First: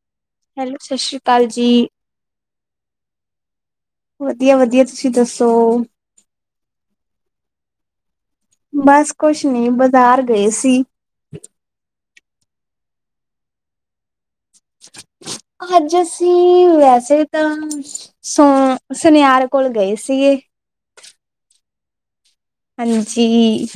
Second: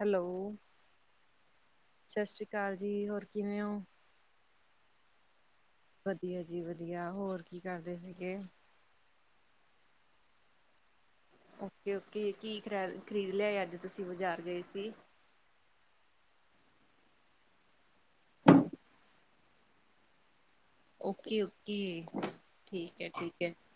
Hello, ਸਤਿ ਸ਼੍ਰੀ ਅਕਾਲ ਜੀ ਸਤਿ ਸ੍ਰੀ ਅਕਾਲ ਜੀ। ਹੋਰ ਕਿਵੇਂ ਹੋ? ਵਧੀਆ- ਵਧੀਆ ਤੁਸੀਂ ਦੱਸੋ। ਵਧੀਆ ਜੀ, ਵਧੀਆ ਹੋਰ ਕੀ ਕਰਦੇ ਸੀ ਗੇ। ਬਸ ਕੁਛ ਨਹੀਂ ਬਾਜ਼ਾਰ ਗਏ ਸੀ। ਓਕੇ, ਓਕੇ ਕੀ ਖਰੀਦ ਲਿਆਏ। ਅੱਜ ਤੁਸੀਂ ਬਾਜ਼ਾਰ ਗਏ ਸੀ। ਅੱਜ ਅਸੀਂ ਵੈਸੇ ਤਾਂ, ਸੋ ਸੁਨਿਆਰ ਕੋਲ ਗਏ ਸੀਗੇ। ਓਕੇ, ਓਕੇ ਠੀਕ ਹੈ, ਠੀਕ ਹੈ। ਹਾਂਜੀ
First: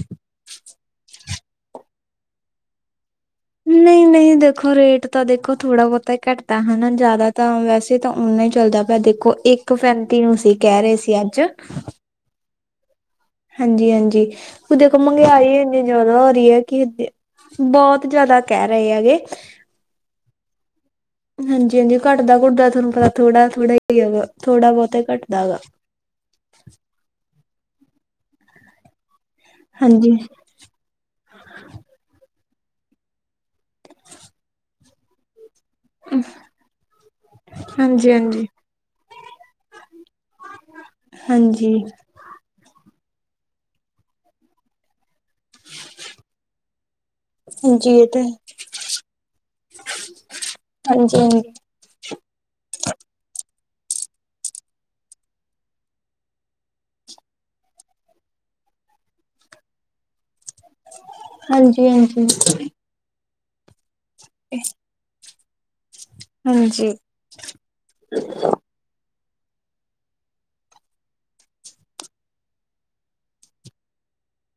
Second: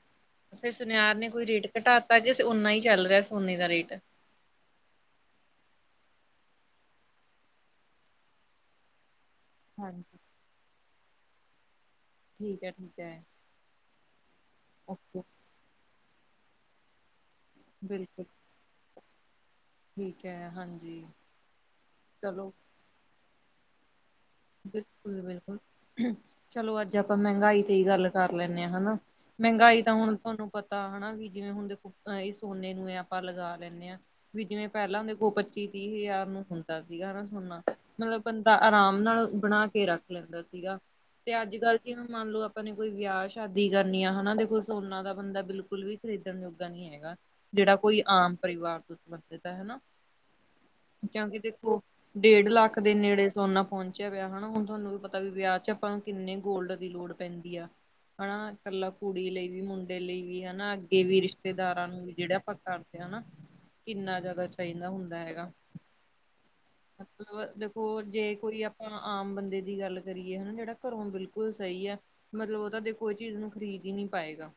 ਫਿਰ ਸੁਨਿਆਰ ਨੇ ਕੋਈ ਰੇਟ ਘਟਾ ਤਾ ਗਿਆ। ਉਨਾ ਹੀ ਚੱਲ ਰਿਹਾ ਸੀ। ਨਹੀਂ -ਨਹੀਂ ਦੇਖੋ ਰੇਟ ਤਾਂ ਦੇਖੋ ਥੋੜਾ ਬਹੁਤਾ ਤਾਂ ਹੀ ਘੱਟਦਾ ਹਨਾ। ਜ਼ਿਆਦਾ ਤਾਂ ਵੈਸੇ ਤਾਂ ਨਾ ਹੀ ਚੱਲਦਾ ਪਿਆ ਦੇਖੋ। ਇੱਕ ਹਾਂਜੀ ਸੈਂਤੀ ਨੂੰ ਸੀ ਕਹਿ ਰਹੇ ਸੀ। ਅੱਜ ਠੀਕ ਹੈ। ਹੈ ਹਾਂਜੀ- ਹਾਂਜੀ ਉਹਦੇ ਕੋਲ ਓਕੇ ਮਹਿੰਗਾਈ ਇੰਨੀ ਜ਼ਿਆਦਾ ਹੋ ਰਹੀ ਹੈ। ਕਿ ਬਹੁਤ ਬਿਲਕੁਲ ਜ਼ਿਆਦਾ ਕਹਿ ਰਹੇ ਹੈਗੇ। ਠੀਕ ਹੈ ਹਾਂਜੀ। ਹਾਂਜੀ- ਹਾਂਜੀ ਘੱਟਦਾ- ਘੁੱਟਦਾ ਤੁਹਾਨੂੰ ਪਤਾ ਥੋੜਾ- ਥੋੜ੍ਹਾ ਹੀਗਾ ਵਾ। ਬਿਲਕੁਲ- ਬਿਲਕੁਲ ਚਲੋ ਅੱਜ ਆਪਾਂ ਮਹਿੰਗਾਈ ਗੱਲ ਕਰ ਲੈਂਦੇ ਹਾਂ ਹਨਾ। ਮਹਿੰਗਾਈ ਤਾਂ ਹਾਂਜੀ ਹੁਣ ਤੁਹਾਨੂੰ ਪਤਾ ਹਨਾ। ਵੀ ਜਿਵੇਂ ਹੁਣ ਦੇਖੋ ਸੋਨੇ ਨੂੰ ਆਪਾਂ ਲਗਾ ਲੈਂਦੇ ਹਾਂ। ਵੀ ਜਿਵੇਂ ਪਹਿਲਾਂ ਹੁੰਦੇ ਗੋਪ ਵੀਹ ਹਜ਼ਾਰ ਨੂੰ ਹੁੰਦਾ ਸੀ। ਸੋਨਾ ਹਾਂਜੀ ਮਤਲਬ ਹਾਂਜੀ ਬੰਦਾ ਆਰਾਮ ਨਾਲ ਬਣਾ ਕੇ ਰੱਖ ਲੈਂਦਾ ਸੀਗਾ। ਤੇ ਅੱਜ ਹਾਂਜੀ ਕੱਲ ਕਿਵੇਂ ਮੰਨ ਲਓ ਆਪਾਂ ਨੇ ਕੋਈ ਵਿਆਹ- ਸ਼ਾਦੀ ਕਰਨੀਆਂ ਹਨਾ। ਦੇਖੋ ਸੋਨਾ ਬੰਦਾ ਬਿਲਕੁਲ ਵੀ ਖਰੀਦਣ ਯੋਗਾ ਨੀ ਹੈਗਾ। ਜਿਹੜਾ ਹਾਂਜੀ ਕੋਈ ਇਹ ਤਾਂ ਆਮ ਪਰਿਵਾਰ ਤੋਂ ਸੰਬੰਧਿਤ ਹੈ ਹਨਾ। ਹਾਂਜੀ ਕਿਉਂਕਿ ਹਾਂਜੀ ਦੇਖੋ। ਡੇਢ ਲੱਖ ਦੇ ਨੇੜੇ ਸੋਨਾ ਵਿਆਹ ਹਨਾ। ਹੁਣ ਤੁਹਾਨੂੰ ਵੀ ਪਤਾ ਵੀ ਵਿਆਹ ਚ ਆਪਾਂ ਕਿੰਨੇ ਗੋਲਡ ਦੀ ਲੋੜ ਪੈਂਦੀ ਆ। ਹਨਾ। ਇਕਲਾ ਕੁੜੀ ਲਈ ਵੀ, ਮੁੰਡੇ ਲਈ ਵੀ ਹਨਾ। ਅੱਗੇ ਵੀ ਹਾਂਜੀ ਰਿਸ਼ਤੇਦਾਰਾਂ ਨੂੰ ਵੀ ਹਾਂਜੀ ਜਿਹੜਾ ਆਪਾਂ ਕਰਦੇ ਹਾਂ ਹਨਾ। ਕਿੰਨਾ ਜ਼ਿਆਦਾ ਚਾਹੀਦਾ ਹੁੰਦਾ ਹੈਗਾ। ਹਾਂਜੀ ਮਤਲਬ ਦੇਖੋ ਜੇ ਕੋਈ ਆਪਾਂ ਆਮ ਬੰਦੇ ਦੀ ਗੱਲ ਕਰੀਏ ਹਨਾ। ਜਿਹੜਾ ਘਰੋਂ ਬਿਲਕੁਲ ਸਹੀ ਹੈ। ਮਤਲਬ ਉਹਦਾ ਦੇ ਕੋਈ ਚੀਜ਼ ਨੂੰ ਖਰੀਦ ਹੀ। ਨਹੀਂ ਪਾਏਗਾ।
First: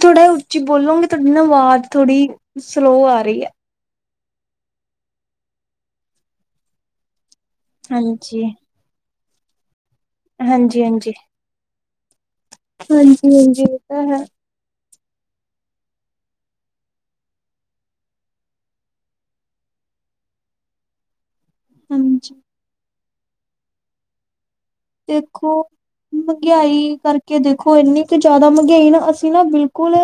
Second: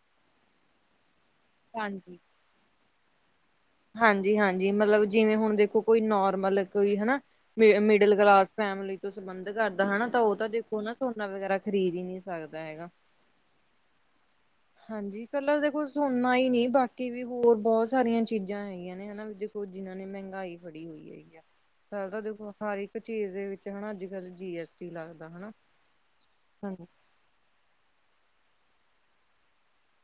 ਥੋੜ੍ਹਾ ਉੱਚੀ ਬੋਲੋਂਗੇ। ਤੁਹਾਡੀ ਨਾ ਆਵਾਜ਼ ਹਾਂਜੀ ਥੋੜ੍ਹੀ, ਸਲੋ ਆ ਰਹੀ ਹੈ। ਹਾਂਜੀ- ਹਾਂਜੀ ਮਤਲਬ ਜਿਵੇਂ ਹੁਣ ਦੇਖੋ ਕੋਈ ਨੋਰਮਲ ਕੋਈ ਹਨਾ। ਮ ਮਿਡਲ ਹਾਂਜੀ ਕਲਾਸ ਫੈਮਿਲੀ ਤੋਂ ਸੰਬੰਧ ਕਰਦਾ ਹਨਾ। ਤਾਂ ਉਹ ਤਾਂ ਦੇਖੋ ਹਾਂਜੀ ਨਾ ਹਾਂਜੀ ਸੋਨਾ ਵਗੈਰਾ ਖਰੀਦ ਹੀ ਨਹੀਂ। ਸਕਦਾ ਹੈਗਾ। ਹਾਂਜੀ- ਹਾਂਜੀ ਇਹ ਤਾਂ ਹੈ। ਹਾਂਜੀ। ਪਹਿਲਾ ਦੇਖੋ ਸੁਣਨਾ ਹੀ ਨਹੀਂ ਬਾਕੀ ਵੀ ਹੋਰ ਬਹੁਤ ਸਾਰੀਆਂ ਚੀਜ਼ਾਂ ਹੈਗੀਆਂ ਨੇ ਹਨਾ। ਵੀ ਦੇਖੋ ਜਿਨਾਂ ਨੇ ਮਹਿੰਗਾਈ ਫੜੀ ਹੋਈ ਹੈਗੀ। ਆ ਫਲ ਤਾਂ ਹਾਂਜੀ ਦੇਖੋ ਸਾਰੀ ਝੀਲ ਦੇ ਵਿੱਚ ਹਨਾ। ਅੱਜ ਕੱਲ੍ਹ ਜੀ ਐੱਸ ਦੇਖੋ, ਮਹਿੰਗਾਈ ਕਰਕੇ ਦੇਖੋ ਇਨੀ ਕ ਜਿਆਦਾ ਗਾ ਨਾ। ਅਸੀਂ ਨਾ ਬਿਲਕੁਲ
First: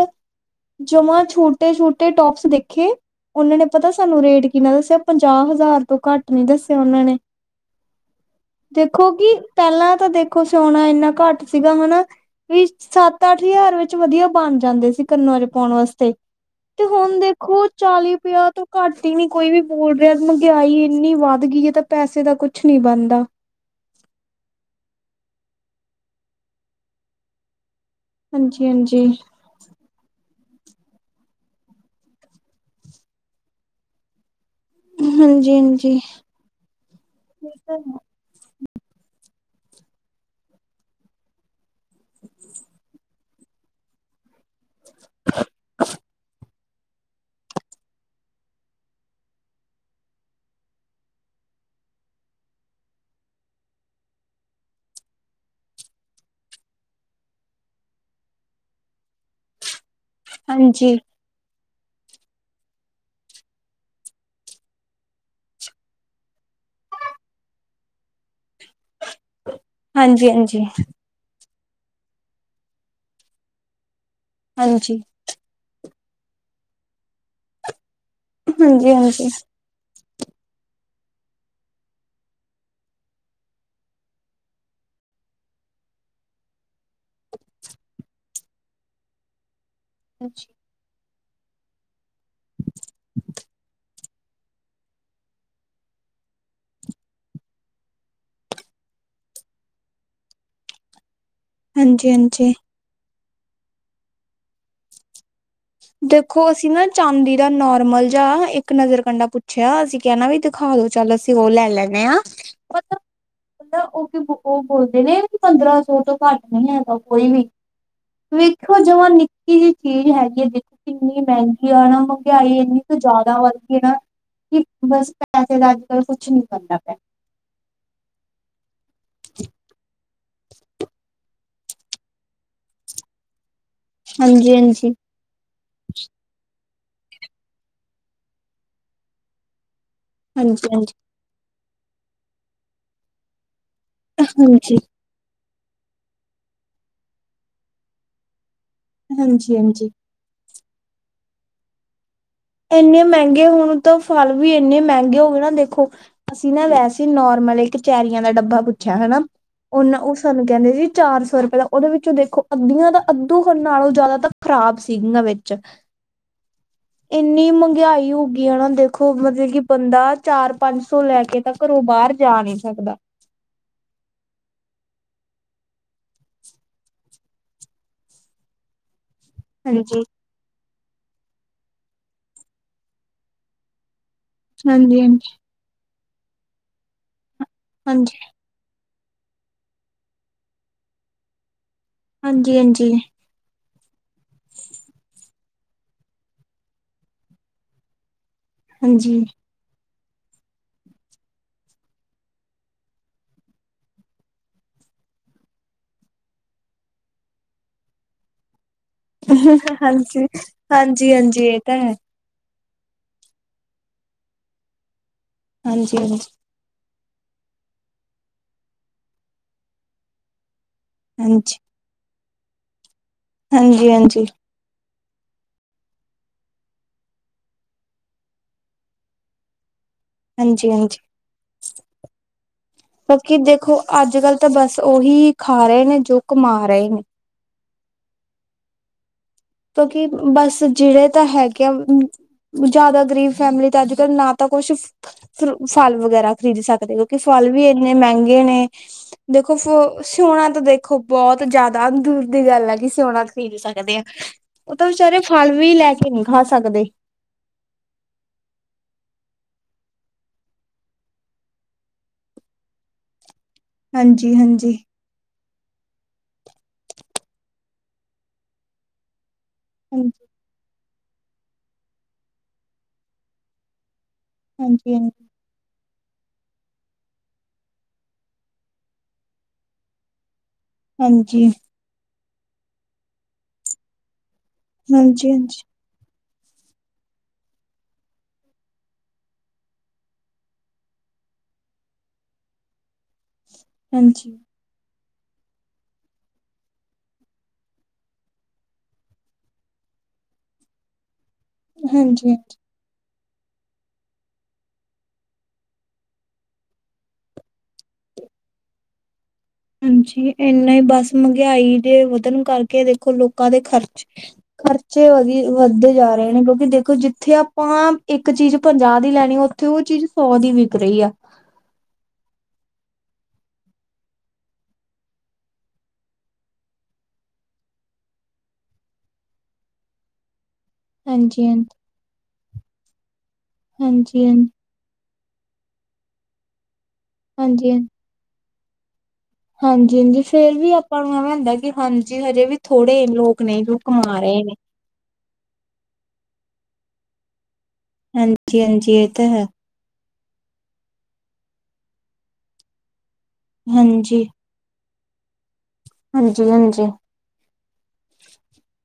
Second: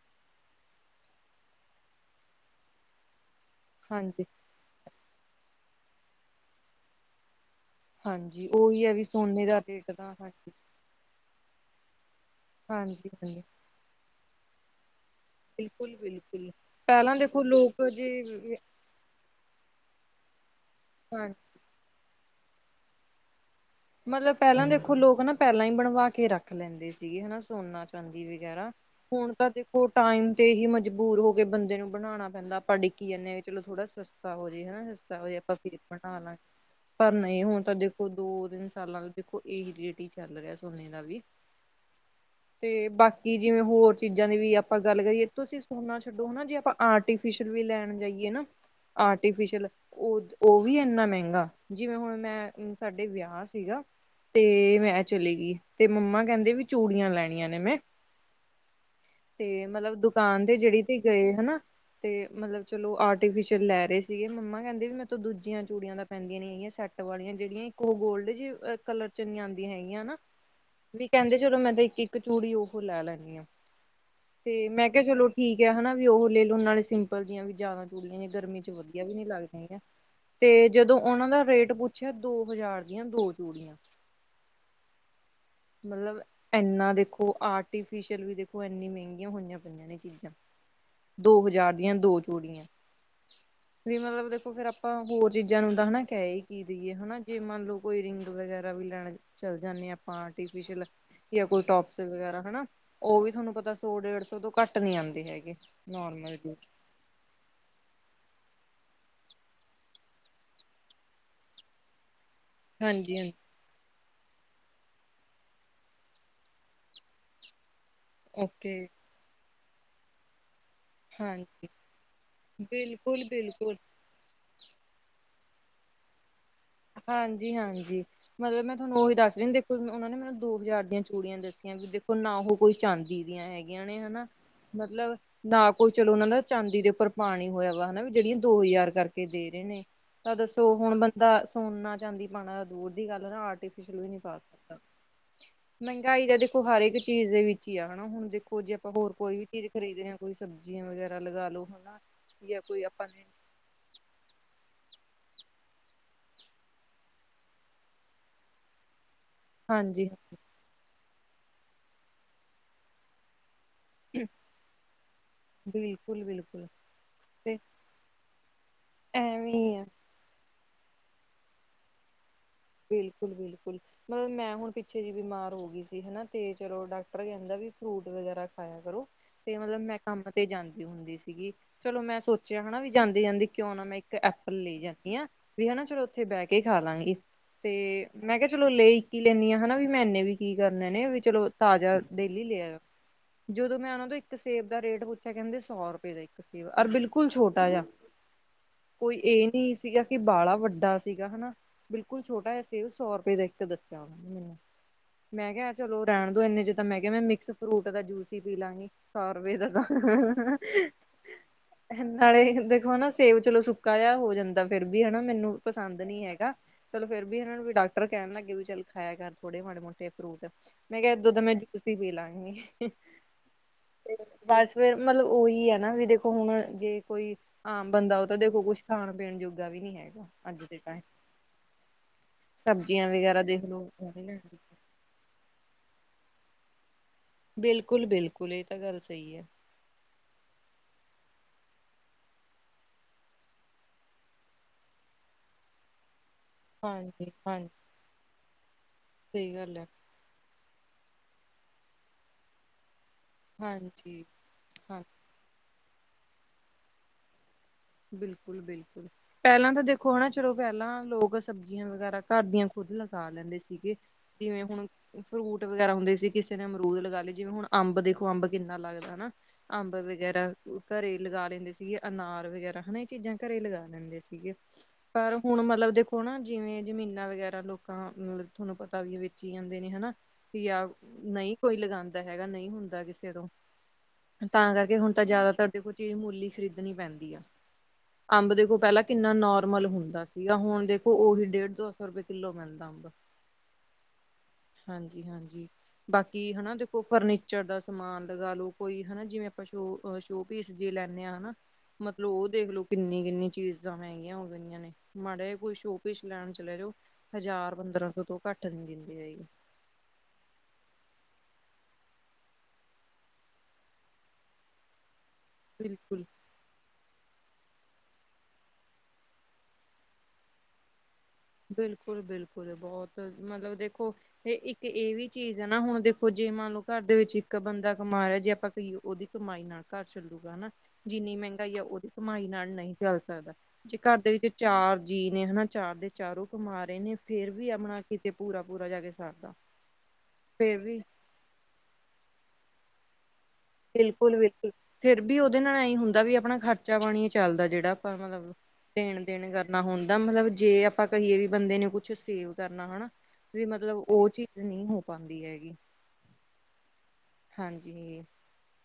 ਜਮਾਂ ਛੋਟੇ- ਛੋਟੇ ਟੋਪਸ ਦੇਖੇ। ਉਹਨਾਂ ਨੇ ਪਤਾ ਸਾਨੂੰ ਹਾਂਜੀ-ਹਾਂਜੀ ਰੇਟ ਕਿੰਨਾ ਦੱਸਿਆ। ਪੰਜਾਹ ਹਜ਼ਾਰ ਤੋਂ ਘੱਟ ਨਹੀ ਦੱਸਿਆ। ਉਹਨਾਂ ਨੇ ਹਾਂਜੀ। ਉਹੀ ਹੈ ਵੀ ਦੇਖੋ ਕਿ ਸੋਨੇ ਦਾ ਰੇਟ ਪਹਿਲਾਂ ਤਾਂ ਦੇਖੋ ਸੋਨਾ ਇਨਾ ਘੱਟ ਸੀ ਨਾ। ਵੀ ਸੱਤ- ਹਾਂਜੀ-ਹਾਂਜੀ-ਹਾਂਜੀ ਅੱਠ ਹਜ਼ਾਰ ਵਿੱਚ ਵਧੀਆ ਬਣ ਜਾਂਦੇ ਸੀ। ਕੰਨਾਂ ਚ ਪਾਉਣ ਵਾਸਤੇ ਬਿਲਕੁਲ-ਬਿਲਕੁਲ ਤੇ ਹੁਣ ਪਹਿਲਾਂ ਦੇਖੋ। ਦੇਖੋ ਲੋਕ ਜੇ ਚਾਲੀ- ਪੰਜਾਹ ਤੋਂ ਘੱਟ ਹੀ ਨਹੀ ਕੋਈ ਵੀ ਬੋਲ ਰਿਹਾ। ਮਹਿੰਗਾਈ ਇੰਨੀ ਹਾਂ ਵੱਧ ਗਈ ਹੈ। ਤਾਂ ਪੈਸੇ ਦਾ ਕੁਛ ਨਹੀਂ ਬਣਦਾ। ਮਤਲਬ ਪਹਿਲਾਂ ਦੇਖੋ ਲੋਕ ਨਾ ਪਹਿਲਾਂ ਹੀ ਬਣਵਾ ਕੇ ਰੱਖ ਲੈਂਦੇ ਸੀਗੇ। ਸੋਨਾ ਹਾਜੀ। ਵਗੈਰਾ ਹਾਂਜੀ-ਹਾਂਜੀ, ਹੁਣ ਤਾਂ ਦੇਖੋ ਟਾਈਮ ਤੇ ਹੀ ਮਜਬੂਰ ਹੋ ਕੇ ਬੰਦੇ ਨੂੰ ਬਣਾਉਣਾ ਪੈਂਦਾ ਆਪਾਂ ਡਿੱਕੀ ਜਾਂਦੇ ਹਾਂ। ਚੋ ਥੋੜਾ ਸਸਤਾ ਹੋ ਮਜਬੂਰ ਹੋ ਜੇ ਸਸਤਾ ਹੋ ਜੇ ਫਿਰ ਹਾਂਜੀ-ਹਾਂਜੀ। ਬਣਾ ਲਾਂਗੀ। ਪਰ ਨਹੀਂ ਹੋਣ ਤਾਂ ਦੇਖੋ ਦੋ ਦਿਨ ਨਾਲੇ਼ ਦੇਖੋ ਏਹੀ ਰੇਟ ਈ ਚੱਲ ਰੇਆ ਸੋਨੇ ਦਾ ਵੀ। ਤੇ ਬਾਕੀ ਜਿਵੇਂ ਹੋਰ ਚੀਜਾਂ ਦੀ ਵੀ ਆਪਾਂ ਗੱਲ ਕਰੀਏ, ਤੁਸੀਂ ਸੋਨਾ ਛੱਡੋ ਹਨਾ ਜੀ ਆਪਾ ਆਰਟੀਫਿਸ਼ਲ ਵੀ ਲੈਣ ਜਾਈਏ ਨਾ ਆਰਟੀਫਿਸ਼ਲ ਓ ਓਵੀ ਐਂਨਾ ਮੈਂਗਾ, ਜਿਵੇਂ ਹੁਣ ਮੈਂ ਸਾਡੇ ਵੇਆ ਸੀ ਗਾ ਤੇ, ਮੈਂ ਚਲੇ ਗੀ ਤੇ ਮੰਮਾ ਕੈਂਦੇ ਵੀ ਚੂੜੀਆਂ ਲੈਣੀਆਂ ਨੇ ਮੈਂ ਤੇ ਮਤਲਬ ਦੁਕਾਨ ਦੇ ਜੇੜੀ ਹਾਂਜੀ, ਤੇ ਗਏ ਹਨਾ ਤੇ ਮਤਲਬ ਚਲੋ ਆਰਟੀਫਿਸ਼ਲ ਲੈ ਰੇ ਸੀਗੇ, ਮੰਮਾ ਕੈਂਦੇ ਵੀ ਮੈਤੋਂ ਦੂਜੀਆਂ ਚੂੜੀਆਂ ਤਾਂ ਪੈਂਦੀਆਂ ਨੀ ਗੀਆਂ ਕੱਟ ‌ ਵਾਲੀ਼ਆਂ ਜੇੜੀਆਂ ਇੱਕ ਓ ਗੋਲਡ ਜੇ ਅ ਕਲਰ ਚ ਨੀ ਆਂਦੀਆਂ ਹੈਗੀਆਂ ਨਾ, ਹਾਂਜੀ-ਹਾਂਜੀ, ਵੀ ਕੈਂਦੇ ਜਦੋ ਇੱਕ, ਇੱਕ ਚੂੜੀ ਓ ਲੈ ਲੈਂਦੀ ਆ, ਤੇ ਮੈਂ ਕੇਆ ਹਾਂਜੀ, ਚਲੋ ਠੀਕ ਐ ਹਨਾ ਵੀ ਓਹ ਲੇਲੋ ਨਾਲੇ਼ ਸਿੰਪਲ ਜਿਆਂ ਵੀ ਜੇਆਦਾ ਚੂੜੀਆਂ ਜੀਆਂ, ਗਰਮੀ ਚ ਵਦੀਆ ਵੀ ਨੀ ਹਾਂਜੀ-ਹਾਂਜੀ। ਲੱਗਦੀਆਂ ਤੇ ਜਦੋਂ ਓਨਾਂ ਦਾ ਰੇਟ ਪੁੱਛੇਆ ਦੋ ਹਜਾਰ ਦੀਆਂ ਦੋ ਚੂੜੀਆਂ। ਮਲਬ, ਐਨਾਂ ਦੇਖੋ ਆਰਟੀਫਿਸ਼ਅਲ ਵੀ ਦੇਖੋ ਐਨੀ ਮ੍ਹੈਂਗੀਆਂ ਹੋਈਆਂ [unintelligible] ਚੀਜਾਂ ਦੋ ਹਜਾਰ ਦੀਆਂ ਦੋ ਚੂੜੀਆਂ। [unintelligible] ਵੀ ਮਤਲਬ ਦੇਖੋ ਫੇਰ ਆਪਾਂ ਹੋਰ ਚੀਜਾਂ ਨੂੰ ਤਾਂ ਹਨਾ ਕੈਈ ਕੀ ਦੀਏ ਹਨਾ, ਜੇ ਮੰਨ ਲੋ ਕੋਈ ਰਿੰਗ ਵਗੈਰਾ ਵੀ ਲੈਣ ਚੱਲ ਜਾਂਨੇ ਆਂ ਆਪਾਂ ਆਰਟੀਫੀਸੀਅਲ, ਜਾਂ ਕੋਈ ਟੋਪਸ ਵਗੈਰਾ ਹਾਂਜੀ-ਹਾਂਜੀ। ਹਨਾ ਥੋਨੂੰ ਪਤਾ ਸੋ ਡੇੜ ਸੋ ਤੋਂ ਘੱਟ ਨੀ ਆਂਦੇ ਹੈਗੇ। ਨੋਰਮਲ ਦੇਖੋ ਹਾਂਜੀ ਅਸੀਂ ਨਾ ਚਾਂਦੀ ਦਾ ਨੋਰਮਲ ਜਾ ਇੱਕ ਨਜਰ ਕੰਡਾ ਪੁੱਛੇਆ ਅਸੀਂ ਕੇਆ ਨਾ ਵੀ, ਦਿਖਾਓ ਚੱਲ ਅਸੀਂ ਓ ਲੈ ਲੈਂਨੇ ਆਂ ਹਾਂਜੀ, ਹਾਂਜੀ। ਓ ਬੋਲਦੇ ਨੇ ਪੰਦਰ੍ਹਾਂ ਸੋ ਤੋ ਘੱਟ ਨਈ ਹੈਗਾ ਕੋਈ ਵੀ। ਓਕੇ ਵੇਖੋ ਜਵਾਂ ਨਿੱਕੀ ਜੀ ਚੀਜ ਹੈਗੀ ਏ ਵੇਖੋ ਕਿੰਨੀ ਹਾਂਜੀ ਮੈਂਗੀ ਆ ਨਾ, ਮ੍ਹੰਗੇਆਈ ਐਨੀ ਕ ਬਿਲਕੁਲ ਜਾਦਾ ਵੱਦ ਬਿਲਕੁਲ ਗੀ ਏ ਨਾ ਕਿ ਬਸ, ਪੈਸੇ ਦਾ ਅੱਜ-ਕੱਲ ਕੁਛ ਨੀ ਬਣਦਾ ਪਿਆ ਹਾਂਜੀ, ਹਾਂਜੀ ਮਤਲਬ ਮੈਂ ਥੋਨੂੰ ਓਈ ਦੱਸ ਰੀ ਆਂ ਓਨਾਂ ਨੇ ਮੈਨੂੰ ਦੋ ਹਜਾਰ ਦੀਆਂ ਚੂੜੀਆਂ ਦੱਸੀਆਂ, ਵੀ ਦੇਖੋ ਨਾ ਓ ਕੋਈ ਚਾਂਦੀ ਦੀਆਂ ਹੈਗੀਆਂ ਨੇ ਹਨਾ, ਹਾਂਜੀ ਹਾਂਜੀ ਮਤਲਬ ਨਾਲ ਕੋਲ ਚਲੋ ਓਨਾਂ ਦਾ ਚਾਂਦੀ ਦੇ ਉੱਪਰ ਪਾਣੀ ਹੋਏਆ ਵਾ ਹਨਾ, ਵੀ ਜੇੜੀਆਂ ਦੋ ਹਜਾਰ ਕਰਕੇ ਦੇ ਰੇ ਨੇ ਤਾਂ ਹਾਂਜੀ ਦੱਸੋ ਹਾਂਜੀ ਹੋਣ ਬੰਦਾ ਸੋਨਾ, ਚਾਂਦੀ ਪਾਣਾ ਦੂਰ ਦੀ ਗੱਲ ਹਨਾ, ਆਰਟੀਫਿਸ਼ਲ ਵੀ ਨੀ ਪਾ ਹਾਂਜੀ ਸਕਦਾ। ਮ੍ਹੈਂਗਾਈ ਤਾਂ ਦੇਖੋ ਹਰ ਇੱਕ ਚੀਜ਼ ਦੇ ਵਿੱਚ ਈ ਆ, ਹਣਾ ਹੂਣ ਦੇਖੋ ਜੇ ਆਪਾਂ ਹੋਰ ਕੋਈ ਵੀ ਹਾਂਜੀ ਚੀਜ਼ ਹਾਂਜੀ ਖਰੀਦਦੇ ਆਂ ਕੋਈ ਸਬਜੀਆਂ ਵਗੈਰਾ ਲਗਾ ਲੋ ਹਣਾ ਐਨੇ ਮੈਂਗੇ ਹੋਣ ਤਾਂ ਫਲ ਵੀ ਐਨੇਂ ਮੈਂਗੇ ਹੋ ਗ ਦੇਖੋ, ਅਸੀਂ ਨਾ ਵੈਸੇ ਨੋਰਮਲ ਚੈਰੀਆਂ ਦਾ ਡੱਬਾ ਪੁੱਛੇਆ ਹਨਾ ਓਨਾਂ ਹਾਂਜੀ ਓ ਸਾਨੂੰ ਕੈਂਦੇ ਸੀ ਚਾਰ ਸੌ ਰਪੇਆ, ਓਦੇ ਵਿੱਚੋਂ ਦੇਖੋ ਅੱਦੀਆਂ ਦਾ ਅੱਦੋ ਨਾਲੋ਼ ਜਾਦਾ ਤਾਂ ਖ਼ਰਾਬ ਸੀਗੀਆਂ ਵੇਚ ਬਿਲਕੁਲ-ਬਿਲਕੁਲ ਏਨੀ ਤੇ ਮ੍ਹੰਗੇਆਈ ਹੋ ਗੀ ਆਨਾ ਦੇਖੋ, ਮਤਲਬ ਐਵੇਂ ਕਿ ਹੀ ਆ। ਬੰਦਾ ਚਾਰ ਪੰਜ ਸੌ ਲੈ ਕੇ ਤਾਂ ਘਰੋਂ ਬਾਰ ਬਿਲਕੁਲ, ਬਿਲਕੁਲ ਮਲਬ ਮੈਂ ਹੋਣ ਪਿੱਛੇ ਜੇ ਬੀਮਾਰ ਹੋਗੀ ਸੀ ਹਨਾ, ਤੇ ਚਲੋ ਡਾਕਟਰ ਕੈਂਦਾ ਵੀ ਫ੍ਰੂਟ ਵਗੈਰਾ ਖਾਏਆ ਕਰੋ ਤੇ ਮਤਲਬ ਮੈਂ ਹਾਂਜੀ ਕਾਮ ਤੇ ਜਾਂਦੀ ਹੁੰਦੀ ਸਿਗੀ, ਚਲੋ ਮੈ ਸੋਚੇਆ ਹਣਾ ਵੀ ਜਾਂਦੀ, ਜਾਂਦੀ ਕੇਓ ਨ ਐਪਲ ਲਈ ਹਾਂਜੀ ਜਾਂਨੀ ਆ ਵੀ, ਹਨਾ ਚਲੋ ਓਥੇ ਬੈ ਕੇ ਖਾ ਲਾਂਗੀ ਤੇ, ਹਾਂਜੀ ਮੈਂ ਕੇਆ ਚਲੋ ਲੇ ਇੱਕ ਈ ਲੇਨੀ ਆ ਹਨਾ ਵੀ ਮੈਂ ਐਨੇ ਵੀ ਕੀ ਕਰਨੇ ਨੇ ਵੀ ਚਲੋ ਤਾਜਾ ਡੇਲੀ ਹਾਂਜੀ ਲੇਆ ਹਾਂਜੀ ਜਦੋਂ ਮੈਂ ਓਨਾਂ ਤੋ ਇੱਕ ਸੇਬ ਦਾ ਰੇਟ ਪੂਛੇਆ ਕੈਂਦੇ ਸੌ ਰਪੇ ਦਾ ਇੱਕ ਸੇਬ ਆ, ਓਰ ਬਿਲਕੁਲ ਛੋਟਾ ਜੇਆ ਕੋਈ ਹਾਂਜੀ ਏ ਨੀ ਸੀਗਾ ਕਿ ਬਾਲਾ਼ ਵੱਡਾ ਸੀਗਾ ਹਨਾ ਬਿਲਕੁਲ ਛੋਟਾ ਜਾ ਸੇਬ ਸੌ ਰਪੇ ਦਾ ਇਕ ਦਿੱਤਾ। ਮੈਂ ਕੇਆ ਚਲੋ ਰੈਣ ਦੋ ਐਨੇ ਚ ਤਾ ਮੈਂ ਕਿਹਾ ਮੈਂ, ਮਿਕਸ ਫ੍ਰੂਟ ਦਾ ਜੂਸ ਈ ਪੀ ਲਾਂਗੀ ਸੋ ਰਪੇ ਦਾ, ਦਾ ਹਾਂਜੀ ਹਾਂਜੀ ਹਾਂਜੀ ਹਾਂਜੀ ਇਹ ਤਾਂ ਹੈ ਨਾਲੇ਼ ਹ ਦੇਖੋ ਸੇਬ ਚਲੋ ਸੁੱਕਾ ਜੇਆ ਹੋ ਜਾਂਦਾ, ਫੇਰ ਵੀ ਹਨਾ ਮੈਨੂੰ ਹਾਂਜੀ ਪਸੰਦ ਹਾਂਜੀ ਨੀ ਹੈਗਾ ਚਲੋ ਫਿਰ ਵੀ ਇਹ ਨੂੰ ਡਾਕਟਰ ਕਹਿਣ ਲੱਗੇ ਵੀ ਚੱਲ ਖਾਇਆ ਕਰ ਥੋੜੇ ਮਾੜੇ ਮੋਟੇ ਫਰੂਟ ਮੈਂ ਕਿਹਾ ਦੁੱਧਾਂ ਮੈਂ ਜੂਸ ਪੀ ਲਾਂਗੀ। ਹਾਂਜੀ-ਹਾਂਜੀ ਬਸ ਫੇਰ ਮਤਲਬ ਉਹੀ ਹੈ ਨਾ ਵੀ ਦੇਖੋ ਹੁਣ ਜੇ ਕੋਈ ਆਮ ਬੰਦਾ ਉਹ ਤਾਂ ਦੇਖੋ ਕੁਛ ਖਾਣ ਪੀਣ ਜੋਗਾ ਵੀ ਨੀ ਹੈ ਅੱਜ ਤੇ ਟਮ ਬਾਕੀ ਦੇਖ ਦੇਖੋ ਲਓ ਉਹ ਅੱਜ ਵੀ ਕੱਲ ਲੈਣ ਤਾਂ ਬਸ ਉਹੀ ਖਾ ਰਹੇ ਨੇ ਜੋ ਕਮਾ ਰਹੇ ਨੇ। ਬਿਲਕੁਲ-ਬਿਲਕੁਲ ਇਹ ਤਾਂ ਗੱਲ ਸਹੀ ਹੈ। ਕਿਉਂਕਿ ਬਸ ਜਿਹੜੇ ਤਾਂ ਹੈਗੇ ਆ ਜਾਦਾ ਗ਼ਰੀਬ ਫੈਮਿਲੀ ਤੇ ਅੱਜ ਕੱਲ ਨਾ ਤਾਂ ਕੁੱਛ ਫ ਫਲ ਵਗੈਰਾ ਖਰੀਦ ਸਕਦੇ ਕਿਉਂਕਿ ਹਾਂਜੀ ਫਲ ਵੀ ਹਾਂਜੀ ਇੰਨੇ ਮਹਿੰਗੇ ਨੇ ਸਹੀ ਦੇਖੋ ਗੱਲ ਹੈ ਸੋਣਾ ਤਾਂ ਦੇਖ ਖੂ ਬਹੁਤ ਜ਼ਿਆਦਾ ਦੂਰ ਦੀ ਗੱਲ ਆ ਕਿ ਸਿਉਨਾ ਖਰੀਦ ਸਕਦੇ ਆ ਹਾਂਜੀ ਉਹ ਤਾਂ ਹਾਂ ਵਿਚਾਰੇ ਫਲ ਵੀ, ਲੈਕੇ ਨਹੀਂ ਖਾ ਸਕਦੇ। ਬਿਲਕੁਲ-ਬਿਲਕੁਲ ਪਹਿਲਾਂ ਤਾਂ ਦੇਖੋ, ਹਨਾ ਚਲੋ ਪਹਿਲਾਂ ਲੋਕ ਸਬਜ਼ੀਆਂ ਵਗੈਰਾ ਘਰ ਦੀਆਂ ਖ ਦੁੱਧ ਲਗਾ ਲੈਂਦੇ ਸੀਗੇ, ਹਾਂਜੀ ਜਿਵੇਂ ਹਾਂਜੀ ਹੁਣ ਫਰੂਟ ਵਗੈਰਾ ਹੁੰਦੇ ਸੀ ਕਿਸੇ ਨੇ ਅਮਰੂਦ ਲਗਾ ਲਏ, ਜਿਵੇਂ ਹੁਣ ਅੰਬ ਦੇਖੋ, ਅੰਬ ਕਿੰਨਾ ਲੱਗਦਾ ਨਾ ਅੰਬ ਹਾਂਜੀ ਵਗੈਰਾ ਘਰੇ ਲਗਾ ਲੈਂਦੇ ਸੀਗੇ, ਅਨਾਰ ਵਗੈਰਾ ਹਨਾ ਇਹ ਚੀਜ਼ਾਂ ਘਰੇ ਲਗਾ ਲੈਂਦੇ ਸੀ ਹਾਂਜੀ ਪਰ, ਹੁਣ ਮਤਲਬ ਦੇ ਓਣਾ, ਜਿਵੇਂ ਜ਼ਮੀਨਾਂ ਵਗੈਰਾ ਲੋਕਾਂ ਮਤਲ ਤੁਹਾਨੂੰ ਪਤਾ ਵੀ, ਵੇਚੀ ਜਾਂਦੇ ਨੇ ਹਨਾ। ਯਾਂ, ਹਾਂਜੀ ਨਹੀਂ ਕੋਈ ਲਗਾਂਦਾ ਹੈਗਾ, ਨਹੀਂ ਹੁੰਦਾ ਕਿਸੇ ਤੋਂ ਤਾਂ ਕਰਕੇ, ਹੁਣ ਤਾਂ ਹਾਂਜੀ ਹਾਂਜੀ ਜ਼ਿਆਦਾਤੁਰ ਦੇਖੋ ਚੀਜ਼ ਮੁੱਲ ਹੀ ਖਰੀਦਣੀ ਪੈਂਦੀ ਏ। ਅੰਬ ਦੇਖੋ, ਪਹਿਲਾਂ ਕਿੰਨਾ ਨੋਰਮਲ ਹੁੰਦਾ ਸੀਗਾ, ਹੁਣ ਦੇਖੋ ਉਹੀ ਡੇਢ, ਦੋ- ਸੌ ਰੁਪਏ ਕਿੱਲੋ ਮਿਲਦਾ। ਹਾਂਜੀ। ਹਾਂਜੀ-ਹਾਂਜੀ। ਬਾਕੀ ਹਨਾ ਦੇਖੋ ਫਰਨੀਚਰ ਦਾ ਸਮਾਨ ਲਗਾਲੋ, ਕੋਈ ਹਨਾ ਜਿਵੇਂ, ਆਪਾਂ ਸ਼ ਸ਼ੋਪੀਸ ਜੇ ਲੈਂਨੇ ਹਾਂ, ਹਨਾ ਮਤਲਬ ਹਾਂਜੀ ਉਹ ਕਿੰਨੀ-ਕਿੰਨੀ ਚੀਜ਼ਾਂ ਮਹਿੰਗੀਆਂ ਹੋ ਗਈਆਂ ਨੇ। ਮਾੜਾ ਕੋਈ ਸ਼ੋਕੇਸ ਲੈਣ ਚਲੇ ਜਾਓ ਹਜ਼ਾਰ, ਬੰ ਪੰਦਰਾਂ-ਸੌ ਤੋਂ, ਘੱਟ ਨੀ ਦਿੰਦੇ ਹੈਗੀ ਹਾਂਜੀ, ਇਨਾ ਹੀ ਬੱਸ ਮਹਿੰਗਾਈ ਦੇ ਵਧਣ ਕਰਕੇ ਦੇਖੋ ਲੋਕਾਂ ਦੇ ਖਰਚ ਖਰਚੇ ਵਧੀ-ਵਧਦੇ ਜਾ ਬਿਲਕੁਲ ਰਹੇ ਨੇ, ਕਿਉਂਕਿ ਦੇਖੋ ਜਿੱਥੇ ਆਪ ਆਪਾਂ, ਇੱਕ ਚੀਜ਼ ਪੰਜਾਹ ਦੀ ਲੈਣੀ, ਉੱਥੇ 'ਉਹ ਚੀਜ਼ ਸੌ ਦੀ ਵਿਕ ਰਹੀ ਆ। ਬਿਲਕੁਲ-ਬਿਲਕੁਲ ਬਹੁਤ ਮਤਲਬ ਦੇਖੋ, ਇਹ ਇੱਕ ਇਹ ਵੀ ਚੀਜ਼ ਹੈ ਨਾ ਹੁਣ ਦੇਖੋ ਜੇ ਮੰਨ ਲਓ, ਘਰ ਦੇ ਵਿੱਚ ਇੱਕ ਬੰਦਾ ਕਮਾ ਰਿਹਾ। ਜੇ ਆਪਾਂ ਕਈਏ ਉਹਦੀ ਕਮਾਈ ਨਾਲ ਘਰ ਚੱਲੂਗਾ ਹਨਾ ਜਿੰਨੀ ਹਾਂਜੀ ਹਾਂਜੀ ਮਹਿੰਗਾਈ ਆ, ਉਹਦੀ ਕਮਾਈ ਨਾਲ ਨਹੀਂ ਚੱਲ ਸਕਦਾ ਜੇ, ਘਰ ਹਾਂਜੀ ਹਾਂਜੀ ਦੇ ਵਿੱਚ ਚਾਰ ਜੀ ਨੇ, ਹਨਾ ਚਾਰ ਦੇ ਚਾਰੋਂ ਕਮਾ ਰਹੇ ਨੇ, ਫੇਰ ਵੀ ਹਾਂਜੀ ਹਾਂਜੀ ਆਪਣਾ ਕਿਤੇ ਪੂਰਾ- ਪੂਰਾ ਜਾਕੇ ਹਾਂਜੀ, ਹਾਂਜੀ ਫੇਰ ਵੀ ਆਪਾਂ ਨੂੰ ਐਵੇਂ ਹੁੰਦਾ ਕਿ ਹਾਂਜੀ ਹਜੇ ਵੀ ਥੋੜੇ ਲੋਕ ਨੇ ਜੋ ਕਮਾ ਬਿਲਕੁਲ! ਰਹੇ ਨੇ ਬਿਲਕੁਲ! ਫਿਰ ਵੀ, ਉਹਦੇ ਨਾਲ ਐਂਹੀ ਹੁੰਦਾ ਵੀ ਆਪਣਾ ਖਰਚਾ-ਪਾਣੀ ਹੀ ਚੱਲਦਾ। ਜਿਹੜਾ, ਆਪਾਂ ਮਤਲਬ ਹਾਂਜੀ ਹਾਂਜੀ ਇਹ ਦੇਣ- ਤਾਂ ਹੈ ਦੇਣ ਕਰਨਾ ਹੁੰ ਦਾਂ ਮਤਲਬ ਜੇ, ਆਪਾਂ ਕਹੀਏ ਵੀ ਬੰਦੇ ਨੇ ਕੁਛ ਸੇਵ ਕਰਨਾ। ਹਨਾ ਵੀ, ਮਤਲਬ ਉਹ ਚੀਜ਼ ਨਹੀਂ ਹੋ ਪਾਉਂਦੀ ਹੈਗੀ। ਹਾਂਜੀ-ਹਾਂਜੀ! ਹਾਂਜੀ।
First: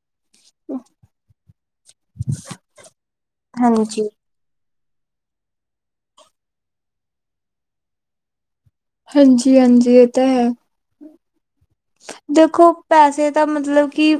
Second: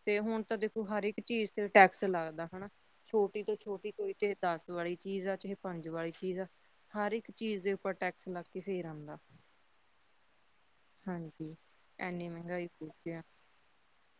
ਤੇ, ਹੁਣ ਤਾਂ ਦੇਖੋ, ਹਰ ਇੱਕ ਚੀਜ਼ ਤੇ ਟੈਕਸ ਲੱਗਦਾ। ਛੋਟੀ ਤੋਂ ਛੋਟੀ ਹਾਂਜੀ ਕੋਈ ਤੇ ਦੱਸ ਵਾਲੀ ਚੀਜ਼ ਆ, ਚਾਹੇ ਪੰਜ ਵਾਲੀ ਚੀਜ਼ ਆ, ਹਰ ਇੱਕ ਚੀਜ਼ ਦੇ ਉਪਰ ਟੈਕਸ ਲੱਗ ਕੇ ਫੇਰ ਆਉਂਦਾ ਹਾਂਜੀ- ਹਾਂਜੀ, ਇਹ ਤਾ ਹੈ। ਹਾਂਜੀ। ਇੰਨੀ ਮਹਿੰਗਾਈ ਦੇਖੋ, ਹੋ ਗਿਆ ਪੈਸੇ ਤਾਂ ਮਤਲਬ ਕਿ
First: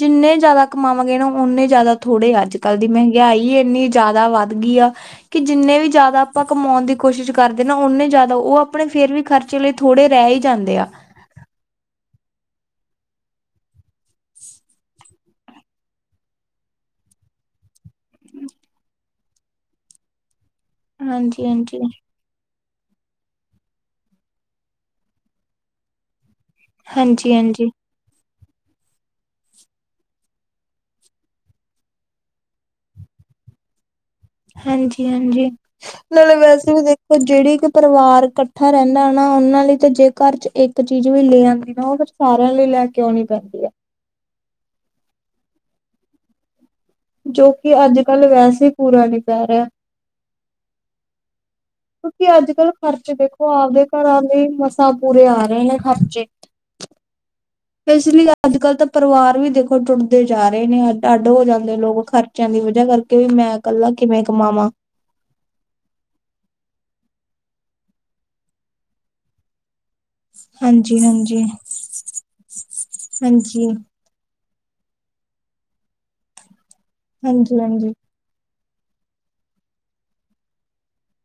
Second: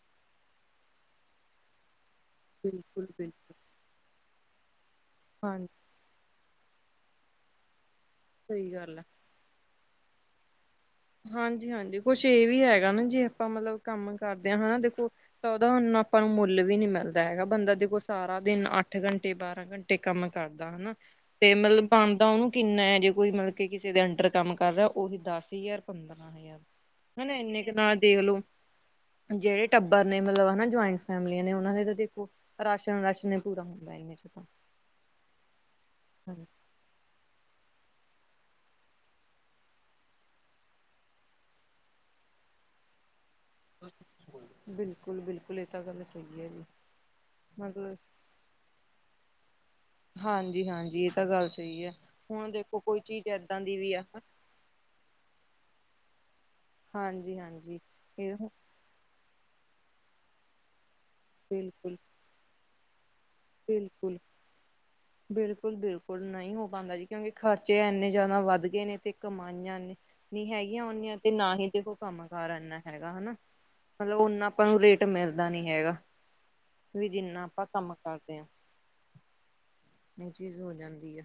ਜਿੰਨੇ ਜਿਆਦਾ ਕਮਾਵਾਂਗੇ ਨਾ, ਓਨੇ ਜਿਆਦਾ ਥੋੜ੍ਹੇ ਅੱਜ- ਕੱਲ੍ਹ ਦੀ ਮਹਿੰਗਾਈ ਬਿਲਕੁਲ-ਬਿਲਕੁਲ ਇੰਨੀ ਜ਼ਿਆਦਾ ਵੱਧ ਗਈ ਆ, ਕਿ ਹਾਂਜੀ ਜਿੰਨੇ ਵੀ ਜ਼ਿਆਦਾ ਆਪਾਂ ਕਮਾਉਣ ਦੀ ਕੋਸ਼ਿਸ਼ ਕਰਦੇ ਨਾ, ਓਨੇ ਜ਼ਿਆਦਾ 'ਉਹ ਸਹੀ ਆਪਣੇ ਗੱਲ ਆ ਫਿਰ ਵੀ ਖਰਚੇ ਲਈ ਥੋੜ੍ਹੇ ਰਹਿ ਹੀ ਜਾਂਦੇ ਆ। ਹਾਂਜੀ- ਹਾਂਜੀ। ਕੁਛ ਇਹ ਵੀ ਹੈਗਾ ਨਾ, ਜੇ ਆਪਾਂ ਮਤਲਬ ਕੰਮ ਕਰਦੇ ਹਾਂ, ਹਨਾ ਦੇਖੋ, ਤਾਂ ਉਹਦਾ ਹੁਣ ਆਪਾਂ ਨੂੰ ਮੁੱਲ ਵੀ ਨਹੀਂ ਮਿਲਦਾ ਹੈਗਾ, ਬੰਦਾ ਦੇਖੋ ਸਾਰਾ ਦਿਨ ਅੱਠ ਘੰਟੇ, ਬਾਰਾਂ ਘੰਟੇ ਕੰਮ ਕਰਦਾ ਹਨਾ ਹਾਂਜੀ ਤੇ ਹਾਂਜੀ ਮਤਲਬ ਬਣਦਾ ਉਹਨੂੰ ਇਨਾ ਹੈ, ਜੇ ਕੋਈ ਮਤਲਬ ਕਿ, ਕਿਸੇ ਦੇ ਅੰਡਰ ਕੰਮ ਕਰ ਰਿਹਾ ਉਹੀ ਦਸ- ਹਜ਼ਾਰ ਪੰਦਰਾਂ ਹਾਂਜੀ ਹਨਾ ਇੰਨੇ ਹਾਂਜੀ ਕੁ ਨਾਲ ਦੇਖਲੋ ਜਿਹੜੇ ਟੱਬਰ ਨੇ, ਮਤਲਬ ਹਨਾ ਜੁਆਇੰਟ ਫੈਮਲੀਆਂ ਨੇ, ਉਹਨਾਂ ਨੇ, ਦੇ ਦੇਖੋ ਰਾਸ਼ਨ -ਰਾਸ਼ਨ ਨੇ ਪੂਰਾ ਹੁੰਦਾ ਇਹੇ ਹਾਂਜੀ-ਹਾਂਜੀ! ਨਾਲੇ ਹਾਂਜੀ ਵੈਸੇ ਵੀ, ਦੇਖੋ ਜਿਹੜੀ ਕਿ ਪਰਿਵਾਰ ਇਕੱਠਾ ਰਹਿੰਦਾ ਨਾ, ਉਹਨਾਂ ਲਈ ਤੇ, ਜੇ ਘਰ'ਚ ਇੱਕ ਚੀਜ਼ ਵੀ, ਲੇ ਆਂਦੀ ਨਾ, ਉਹ ਫਿਰ ਸਾਰਿਆਂ ਲਈ ਲੈਕੇ ਆਉਂਣੀ ਪੈਂਦੀ। ਹੈ ਬਿਲਕੁਲ-ਬਿਲਕੁਲ! ਇਹ ਤਾਂ, ਗੱਲ ਸਹੀ ਹੈ ਜੀ। ਜੋ, ਕਿ, ਮਤਲਬ ਅੱਜ-ਕੱਲ ਵੈਸੇ ਪੂਰਾ ਨਹੀਂ ਪੈ ਰਿਹਾ। ਹਾਂਜੀ-ਹਾਂਜੀ ਇਹ ਤਾਂ ਗੱਲ ਸਹੀ ਹੈ ਕਿਉਂਕਿ ਹੁਣ ਅੱਜ- ਕੱਲ੍ਹ ਦੇਖੋ ਕੋਈ ਖਰਚੇ ਚੀਜ਼ ਦੇਖੋ, ਏਦਾਂ ਦੀ ਆਪਦੇ ਵੀ ਆ ਘਰਾਂ ਦੇ, ਮਸਾਂ ਪੂਰੇ ਆ ਰਹੇ ਨੇ ਖਰਚੇ। ਹਾਂਜੀ ਹਾਂਜੀ ਇਸ ਲਈ, ਇਹ ਅੱਜ-ਕੱਲ੍ਹ ਤਾਂ ਪਰਿਵਾਰ ਵੀ ਦੇਖੋ, ਟੁੱਟਦੇ ਜਾ ਰਹੇ ਨੇ ਅੱ ਆਡ ਹੋ ਜਾਂਦੇ ਬਿਲਕੁਲ ਲੋਕ, ਖਰਚਿਆਂ ਦੀ ਵਜ੍ਹਾ ਕਰ ਬਿਲਕੁਲ- ਬਿਲਕੁਲ -ਬਿਲਕੁਲ ਨਹੀਂ ਹੋ ਬਣਦਾ ਜੀ ਕਿਉਂਕਿ ਖਰਚੇ ਇੰਨੇ ਜ਼ਿਆਦਾ ਵਧ ਗਏ ਨੇ, ਤੇ ਕਮਾਈਆਂ ਨੇ ਨਹੀਂ ਹੈਗੀਆਂ ਹਾਂਜੀ ਉਨੀਆਂ, ਤੇ ਹਾਂਜੀ ਨਾ ਹੀ ਦੇਖੋ ਕੋਈ ਕੰਮ ਕਾਰ ਇੰਨਾ ਹੈਗਾ ਹਨਾ, ਹਾਂਜੀ ਮਤਲਬ ਓਨਾ ਆਪਾਂ ਨੂੰ ਰੇਟ ਮਿਲਦਾ ਨੀ ਹੈਗਾ, ਵੀ ਜਿੰਨਾ ਹਾਂਜੀ ਆਪਾਂ ਕੰਮ ਹਾਂਜੀ ਇਹ ਚੀਜ਼ ਹੋ ਜਾਂਦੀ ਐ।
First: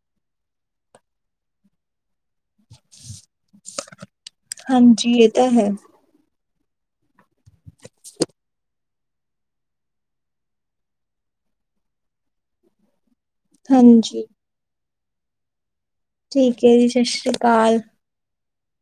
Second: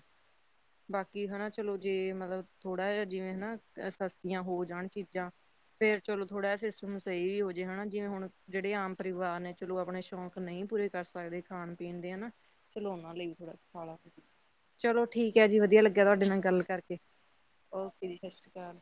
ਬਾਕੀ ਹਨਾ ਚਲੋ ਜੇ ਮਤਲਬ ਥੋੜਾ ਜਿਹਾ ਜਿਵੇਂ ਨਾ ਸਸਤੀਆਂ ਹੋ ਜਾਣ ਹਾਂਜੀ ਇਹ ਚੀਜ਼ਾਂ, ਤਾਂ ਹੈ ਫੇਰ ਚਲੋ ਥੋੜ੍ਹਾ ਜਾ ਸਿਸਟਮ ਸਹੀ ਵੀ ਹੋ ਜੇ ਹਨਾ, ਜਿਵੇਂ ਹੁਣ ਜਿਹੜੇ ਆਮ ਪਰਿਵਾਰ ਨੇ ਚਲੋ ਆਪਣੇ ਸ਼ੌਂਕ ਨਹੀਂ ਪੂਰੇ ਕਰ ਸਕਦੇ, ਖਾਣ ਖਾਣ-ਪੀਣ ਦੇ ਹਨਾ, ਚਲੋ ਉਹਨਾ ਲਈ ਥੋੜਾ ਸਹਾਰਾ, ਹਾਂਜੀ ਚਲੋ ਠੀਕ ਹੈ ਜੀ ਵਧੀਆ ਲੱ ਗਿਆ ਤੁਹਾਡੇ ਨਾਲ ਗੱਲ ਠੀਕ ਹੈ ਜੀ ਕਰਕੇ, ਸਤਿ ਸ੍ਰੀ ਅਕਾਲ ਓਕੇ ਜੀ ਸਸ ਰੀ ਕਾਲ।